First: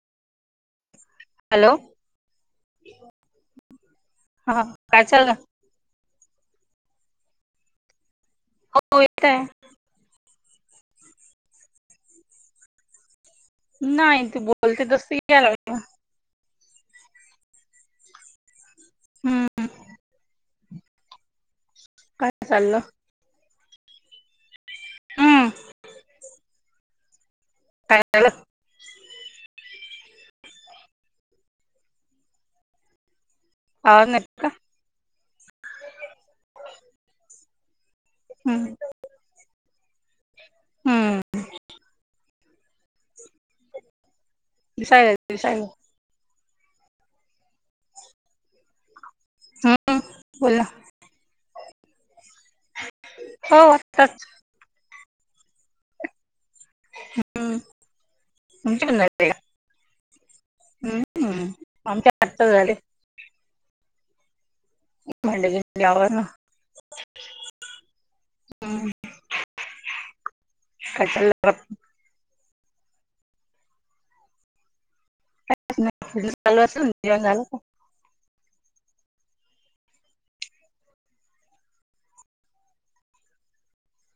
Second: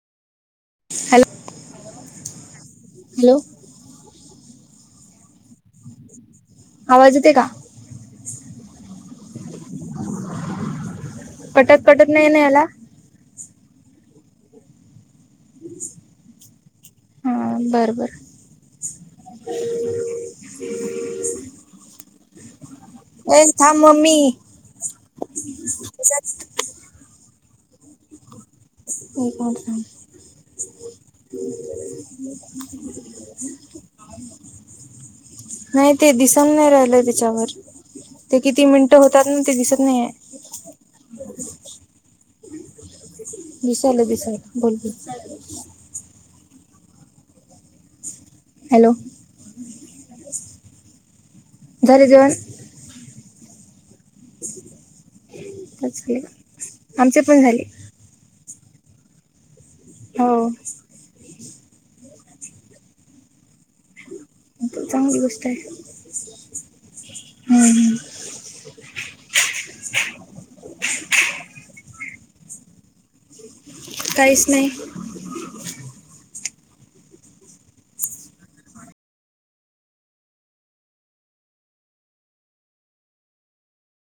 Hello, hello हा काय चाल ना. आवाज येते का? हो य काय आहे. पटत पटोत ननयला नाही तू बोलते तस याला हा बरोबर. हम्. हम्म काय चाललं? ए हां मम्मी हम. एक का? ते का? हंग नाही ते दिसत नाही राहिलं त्याच्यावर ते किती हम्म मिनटं होतात ना ते दिसत नाही आहे. हम्. विशाल विशल बोल दिसायला दिसायला हॅलो हम् बोला झाले जेवण हो वातच. आमचे पण झाले. त पन हो. हम्म आमच्या आत झाडी चांगली मंड या ना. हम् हम्. कटला काहीच नाही. का चालू असेल जण झालं.